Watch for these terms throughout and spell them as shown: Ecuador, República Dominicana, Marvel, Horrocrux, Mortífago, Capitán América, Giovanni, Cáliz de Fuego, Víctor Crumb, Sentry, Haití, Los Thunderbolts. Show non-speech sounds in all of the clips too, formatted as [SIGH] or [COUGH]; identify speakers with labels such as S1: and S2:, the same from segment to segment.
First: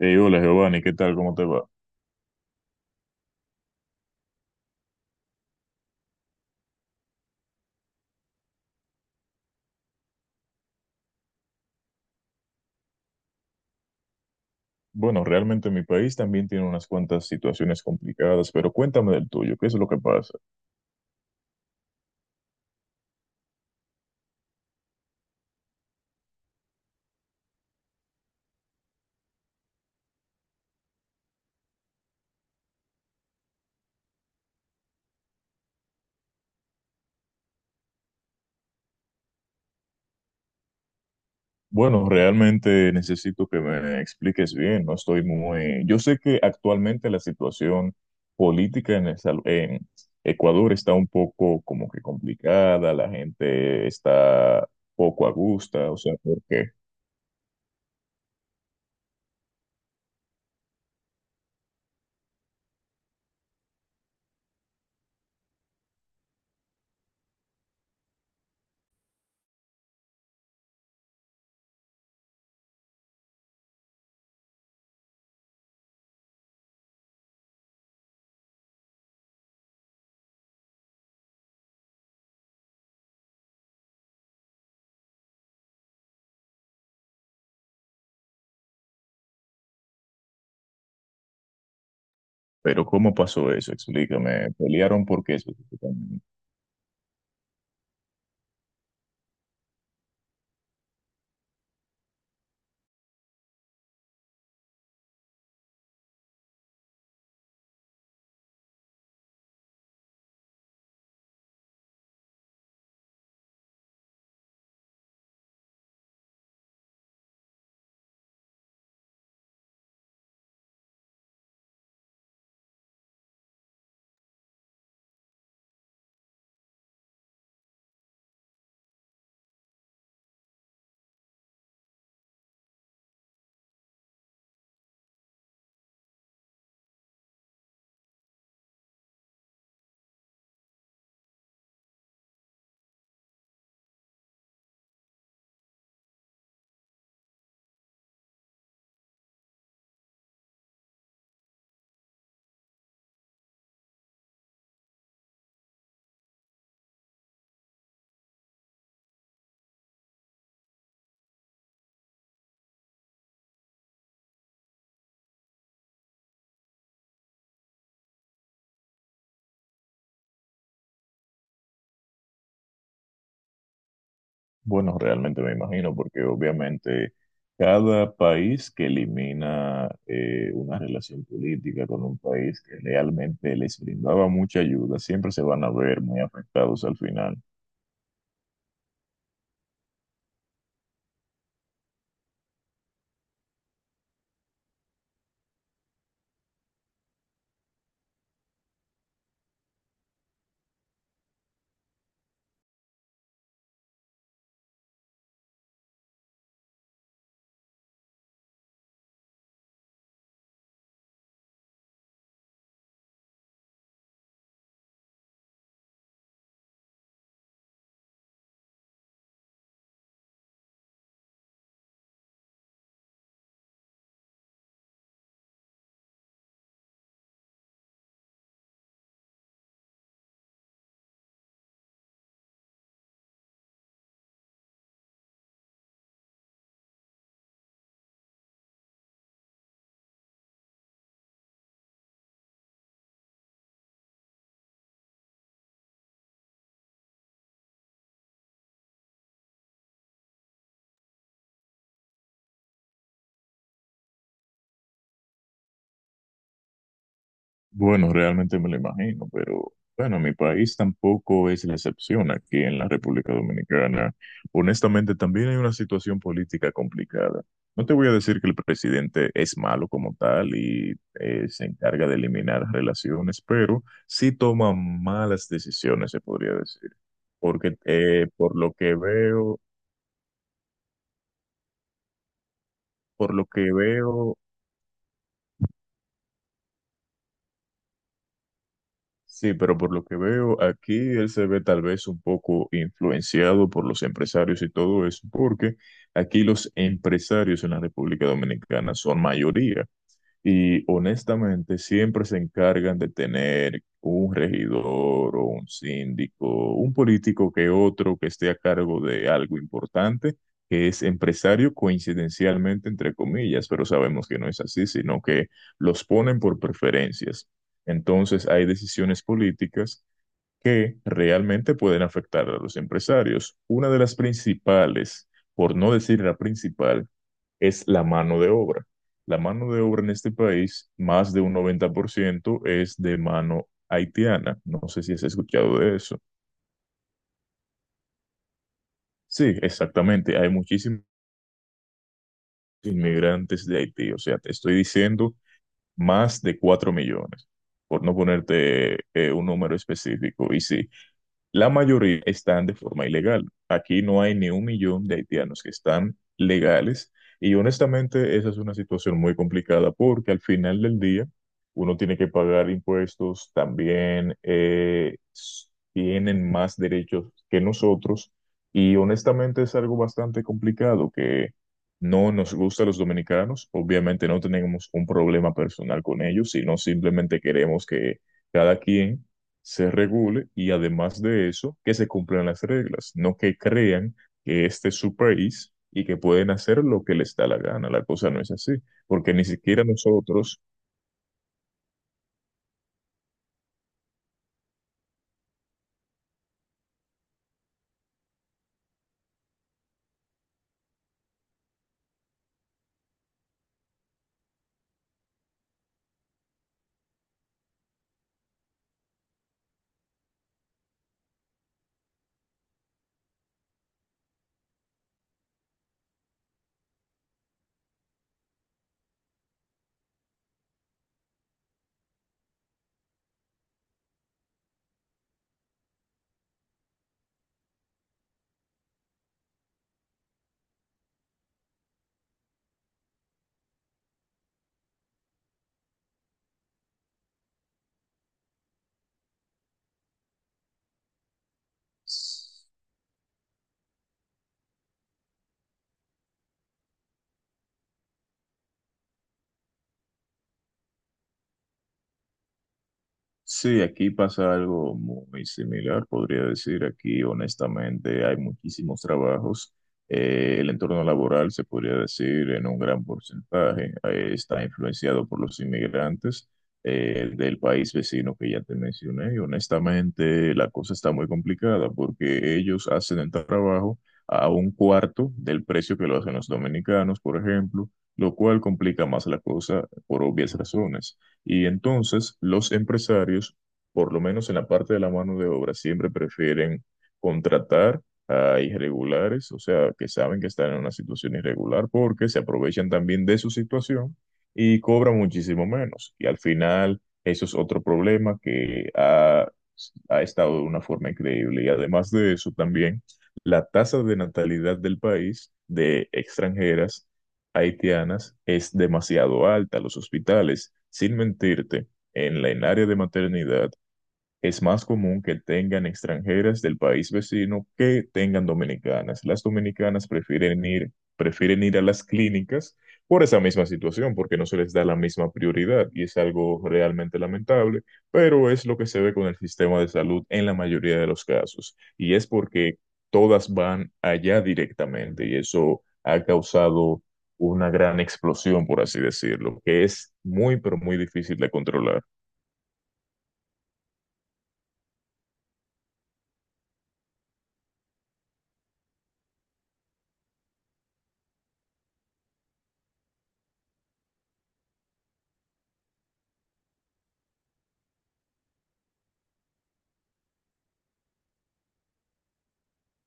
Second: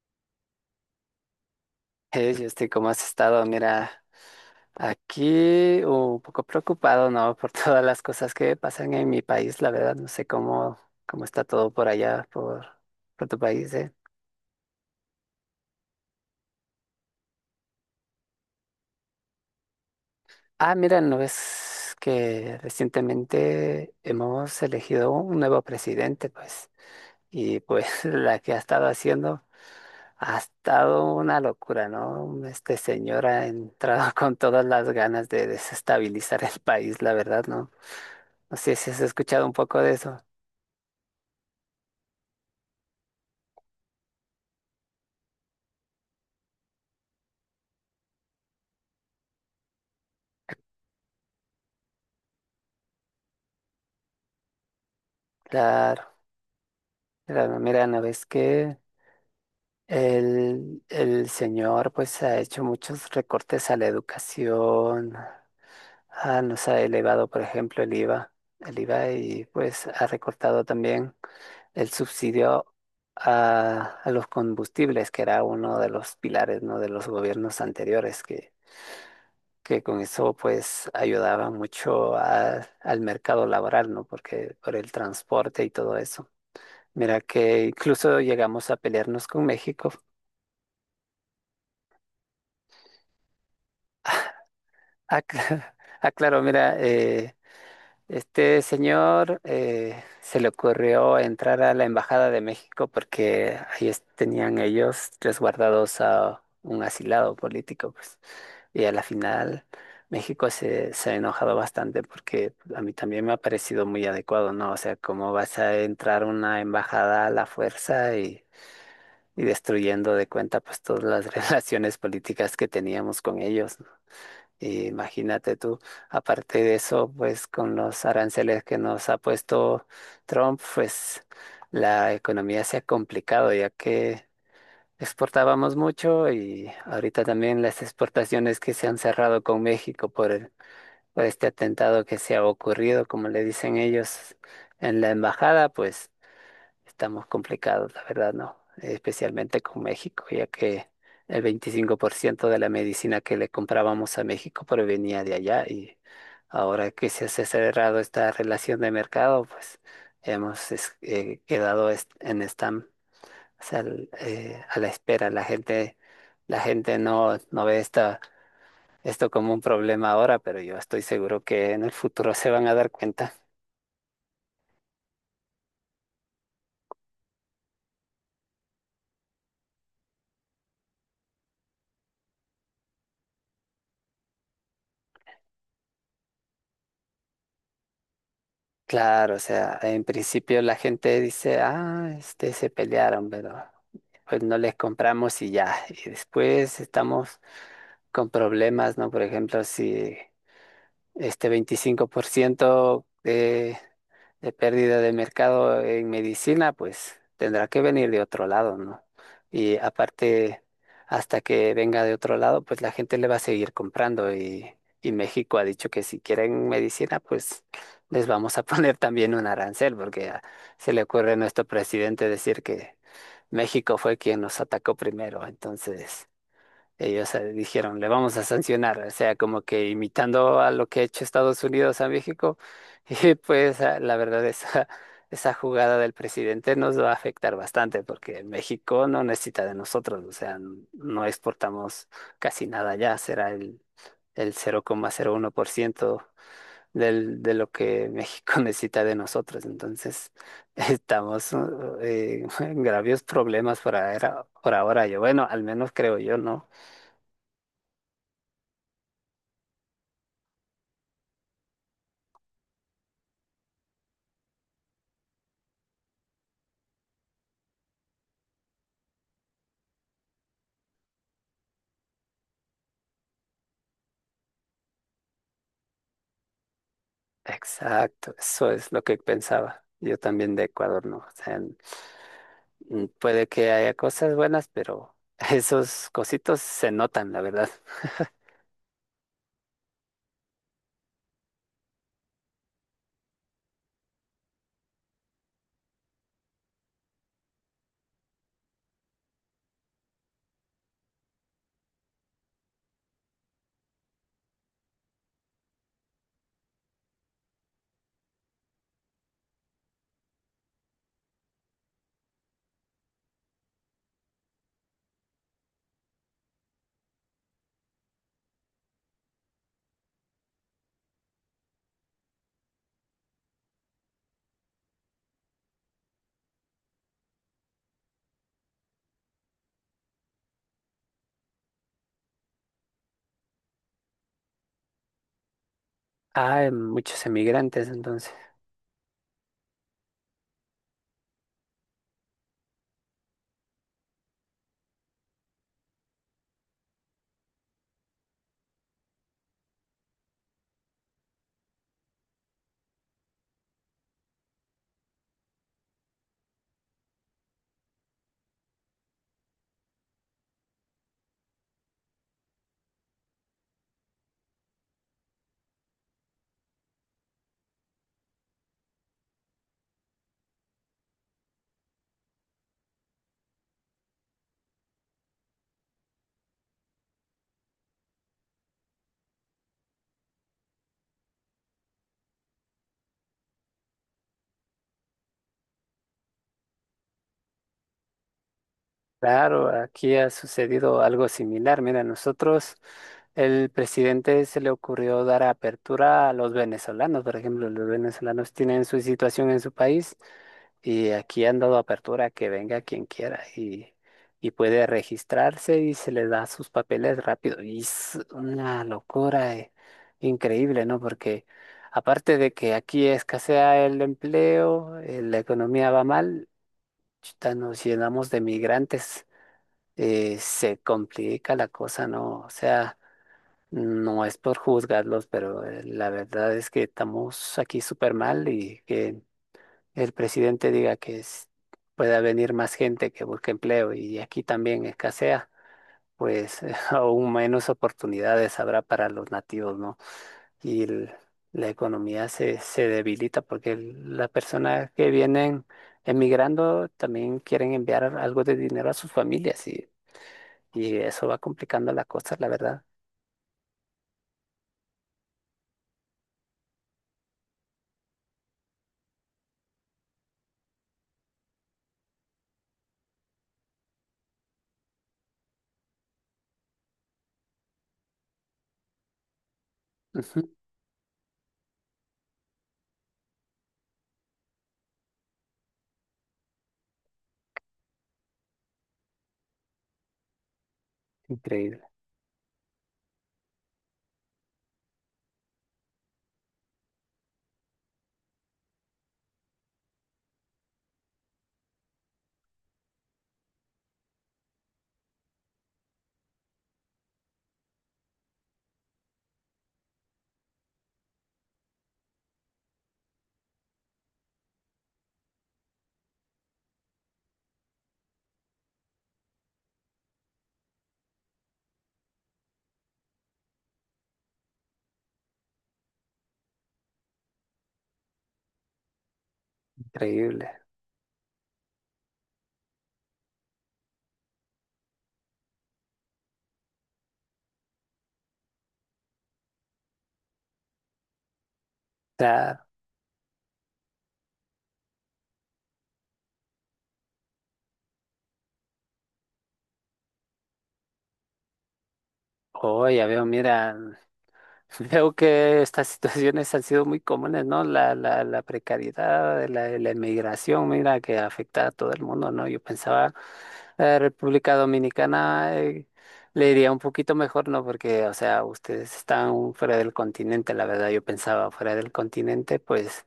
S1: Hey, hola Giovanni, ¿qué tal? ¿Cómo te va?
S2: Hey, Justin, ¿cómo has estado? Mira, aquí un poco preocupado, ¿no? [LAUGHS] Por todas las cosas que pasan en mi país, la verdad, no sé cómo está todo por allá, por tu país,
S1: Bueno, realmente mi país también tiene unas cuantas situaciones complicadas, pero cuéntame del tuyo, ¿qué es lo que pasa?
S2: Ah, mira, ¿no ves que recientemente hemos elegido un nuevo presidente, pues? Y pues [LAUGHS] la que ha estado haciendo ha estado una locura, ¿no? Este señor ha entrado [LAUGHS] con todas las ganas de desestabilizar el país, la verdad, ¿no? No sé si has escuchado un poco de eso.
S1: Bueno, realmente necesito que me expliques bien, no estoy muy... Yo sé que actualmente la situación política en, en Ecuador está un poco como que complicada, la gente está poco a gusto, o sea,
S2: Claro,
S1: ¿por qué?
S2: mira, no ves que el señor pues ha hecho muchos recortes a la educación, nos ha elevado por ejemplo el IVA, el IVA, y pues ha recortado también el subsidio a los combustibles, que era uno de los pilares, ¿no?, de los gobiernos anteriores que con eso pues ayudaba mucho a- al mercado laboral, ¿no?, porque por el transporte y todo eso. Mira que incluso llegamos a pelearnos con México.
S1: Pero ¿cómo pasó eso? Explícame, ¿pelearon
S2: Ah,
S1: por qué
S2: [LAUGHS] ah,
S1: específicamente?
S2: claro, mira, este señor se le ocurrió entrar a la Embajada de México porque ahí es- tenían ellos resguardados a un asilado político, pues. Y a la final México se ha enojado bastante, porque a mí también me ha parecido muy adecuado, ¿no? O sea, ¿cómo vas a entrar a una embajada a la fuerza y destruyendo de cuenta pues todas las [LAUGHS] relaciones políticas que teníamos con ellos, ¿no? Y imagínate tú, aparte de eso, pues con los aranceles que nos ha puesto Trump, pues la economía se ha complicado, ya que exportábamos mucho y ahorita también las exportaciones que se han cerrado con México por el- por este atentado que se ha ocurrido, como le dicen ellos, en la embajada, pues estamos complicados, la verdad, ¿no? Especialmente con México, ya que el 25% de la medicina que le comprábamos a México provenía de allá, y ahora que se ha cerrado esta relación de mercado, pues hemos es- quedado est- en stand, o sea, l- a la espera. La gente no, no ve esto como un problema ahora, pero yo estoy seguro que en el futuro se van a dar cuenta.
S1: Bueno, realmente me imagino, porque obviamente cada país que elimina una relación política con un país que realmente les brindaba mucha ayuda, siempre se van a ver muy afectados al final.
S2: Claro, o sea, en principio la gente dice, ah, este, se pelearon, pero pues no les compramos y ya. Y después estamos con problemas, ¿no? Por ejemplo, si este 25% de pérdida de mercado en medicina, pues tendrá que venir de otro lado, ¿no? Y aparte, hasta que venga de otro lado, pues la gente le va a seguir comprando y México ha dicho que si quieren medicina, pues les vamos a [LAUGHS] poner también un arancel, porque a- se le ocurre a nuestro presidente decir que México fue quien nos atacó primero, entonces... Ellos dijeron, le vamos a sancionar, o sea, como que imitando a lo que ha hecho Estados Unidos a México. [LAUGHS] Y pues la verdad, esa jugada del presidente nos va a afectar bastante, porque México no necesita de nosotros, o sea, no exportamos casi nada ya, será el 0,01% de lo que México [LAUGHS] necesita de nosotros. Entonces, [LAUGHS] estamos [LAUGHS] en graves problemas por ahora, yo, bueno, al menos creo yo, ¿no?
S1: Bueno, realmente me lo imagino, pero bueno, mi país tampoco es la excepción aquí en la República Dominicana. Honestamente, también hay una situación política complicada. No te voy a decir que el presidente es malo como tal y se encarga de eliminar relaciones, pero sí toma malas decisiones, se podría decir. Porque
S2: Exacto,
S1: por
S2: eso
S1: lo
S2: es
S1: que
S2: lo que
S1: veo,
S2: pensaba. Yo también de Ecuador no. O sea,
S1: por lo
S2: puede que
S1: que
S2: haya cosas
S1: veo,
S2: buenas, pero [LAUGHS] esos cositos se notan, la verdad. [LAUGHS]
S1: sí, pero por lo que veo, aquí él se ve tal vez un poco influenciado por los empresarios y todo eso, porque aquí los empresarios en la República Dominicana son mayoría. Y honestamente, siempre se encargan de tener un regidor o un síndico, un político que otro que esté a cargo de algo importante, que es empresario coincidencialmente, entre comillas, pero sabemos que no es así, sino que los ponen por preferencias. Entonces, hay decisiones políticas que realmente pueden afectar a los empresarios. Una de las principales, por no decir la principal, es la mano de obra. La mano de obra en este país, más de un 90% es de mano haitiana. ¿No sé si has escuchado de eso?
S2: Ah, muchos emigrantes, entonces.
S1: Sí, exactamente. Hay muchísimos inmigrantes de Haití. O sea, te estoy diciendo más de 4 millones, por no ponerte un número específico. Y sí, la mayoría están de forma ilegal. Aquí no hay ni 1 millón de haitianos que están legales y honestamente esa es una situación muy complicada porque al final del día uno tiene que pagar impuestos, también tienen más derechos que nosotros y honestamente es algo bastante complicado que no nos gusta a los dominicanos. Obviamente no tenemos un problema personal con ellos, sino simplemente queremos que cada quien se regule y además de eso, que se cumplan las reglas, no que crean que este es su país y que pueden hacer lo que les da la gana. La cosa no es así, porque ni
S2: Claro,
S1: siquiera
S2: aquí ha
S1: nosotros...
S2: sucedido algo similar. Mira, nosotros, el presidente se le ocurrió dar apertura a los venezolanos. Por ejemplo, los venezolanos tienen su situación en su país, y aquí han dado apertura a que venga quien quiera, y puede registrarse y se le da sus papeles rápido. Y es una locura, increíble, ¿no? Porque aparte de que aquí escasea el empleo, la economía va mal, chuta, nos llenamos de migrantes, se complica la cosa, ¿no? O sea, no es por juzgarlos, pero la verdad es que estamos aquí súper mal, y que el presidente diga que es- pueda venir más gente que busque empleo y aquí también escasea, pues [LAUGHS] aún menos oportunidades habrá para los nativos, ¿no? Y el- la economía se debilita porque el- las personas que vienen emigrando también quieren enviar algo de dinero a sus familias, y eso va complicando la cosa, la verdad.
S1: Sí, aquí pasa algo muy similar, podría decir. Aquí, honestamente, hay muchísimos trabajos. El entorno laboral, se podría decir, en un gran porcentaje, está influenciado por los inmigrantes del país vecino que ya te mencioné. Y
S2: Ujú.
S1: honestamente, la cosa está muy complicada porque ellos hacen el trabajo a un cuarto del precio que lo hacen los dominicanos, por ejemplo, lo cual complica más la cosa por obvias razones. Y
S2: Increíble,
S1: entonces los empresarios, por lo menos en la parte de la mano de obra, siempre prefieren contratar a irregulares, o sea, que saben que están en una situación irregular porque se aprovechan también de su situación y cobran muchísimo menos. Y al final, eso es otro problema que ha estado de una forma increíble. Y además de eso, también la tasa de natalidad del país de extranjeras haitianas es demasiado alta. Los hospitales, sin mentirte, en la en área de maternidad es más común que tengan extranjeras del país vecino que tengan dominicanas. Las dominicanas
S2: increíble.
S1: prefieren ir a las clínicas por esa misma situación, porque no se les da la misma prioridad y es algo realmente lamentable, pero es lo que se ve con el sistema de salud en la mayoría de los casos. Y
S2: O
S1: es
S2: sea,
S1: porque todas van allá directamente y eso ha causado una gran explosión, por así decirlo, que es muy, pero muy difícil de controlar.
S2: oh, ya veo, mira, [LAUGHS] veo que estas situaciones han sido muy comunes, ¿no? La precariedad, la inmigración, mira, que afecta a todo el mundo, ¿no? Yo pensaba, la República Dominicana, le iría un poquito mejor, ¿no? Porque, o sea, ustedes están fuera del continente, la verdad, yo pensaba, fuera del continente, pues...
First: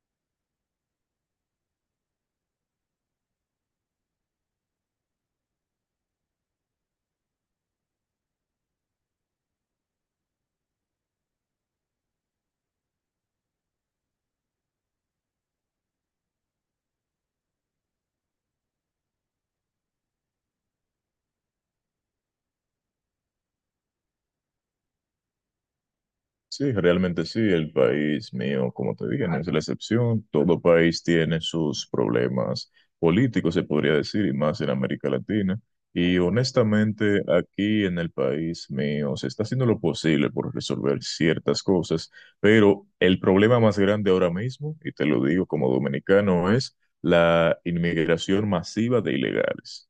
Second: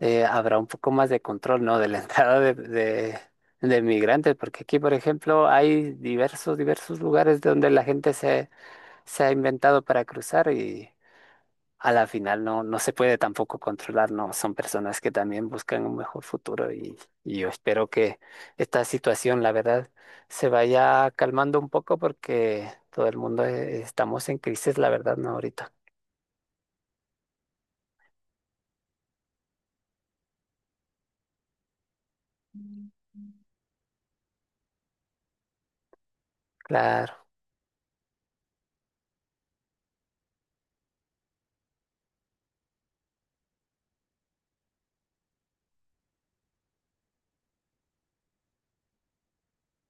S2: habrá un poco más de control, ¿no?, de la [LAUGHS] entrada de migrantes, porque aquí, por ejemplo, hay diversos lugares donde la gente se ha inventado para cruzar, y a la final no, no se puede tampoco controlar, ¿no? Son personas que también buscan un mejor futuro, y yo espero que esta situación, la verdad, se vaya calmando un poco, porque todo el mundo estamos en crisis, la verdad, ¿no? Ahorita.
S1: Sí, realmente sí, el país mío, como te dije, no es la excepción. Todo país tiene sus problemas políticos, se podría decir, y más en América Latina. Y honestamente,
S2: Claro,
S1: aquí en el país mío se está haciendo lo posible por resolver ciertas cosas, pero el problema más grande ahora mismo, y te lo digo como dominicano, es la inmigración masiva de ilegales.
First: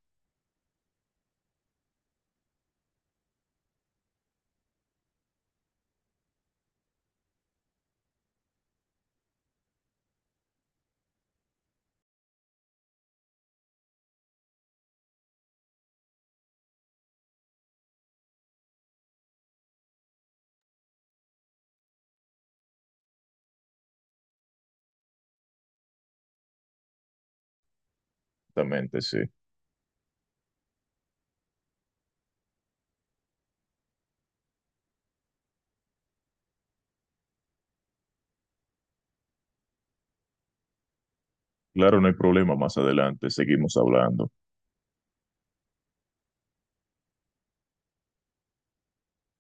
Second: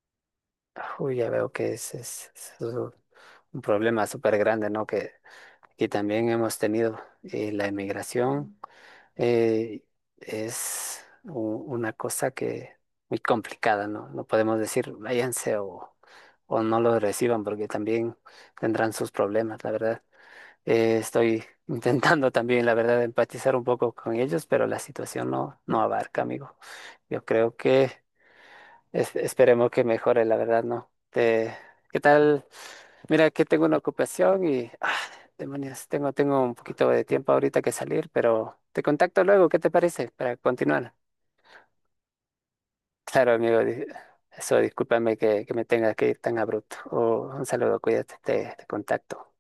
S2: uy, ya veo que es es un problema súper grande, ¿no? Que y también hemos tenido la emigración. eh, es una cosa que muy complicada, ¿no? No podemos decir váyanse o no los reciban, porque también tendrán sus problemas, la verdad. Estoy [LAUGHS] intentando también, la verdad, empatizar un poco con ellos, pero la situación no, no abarca, amigo. Yo creo que
S1: Exactamente,
S2: es-
S1: sí.
S2: esperemos que mejore, la verdad, ¿no? Te- ¿qué tal? Mira, que tengo una ocupación ah, demonios, tengo un poquito de tiempo ahorita que salir, pero te contacto luego, ¿qué te parece? Para continuar.
S1: Claro, no hay problema, más adelante
S2: Claro, amigo,
S1: seguimos hablando.
S2: eso, discúlpame que me tenga que ir tan abrupto. Oh, un saludo, cuídate, te contacto.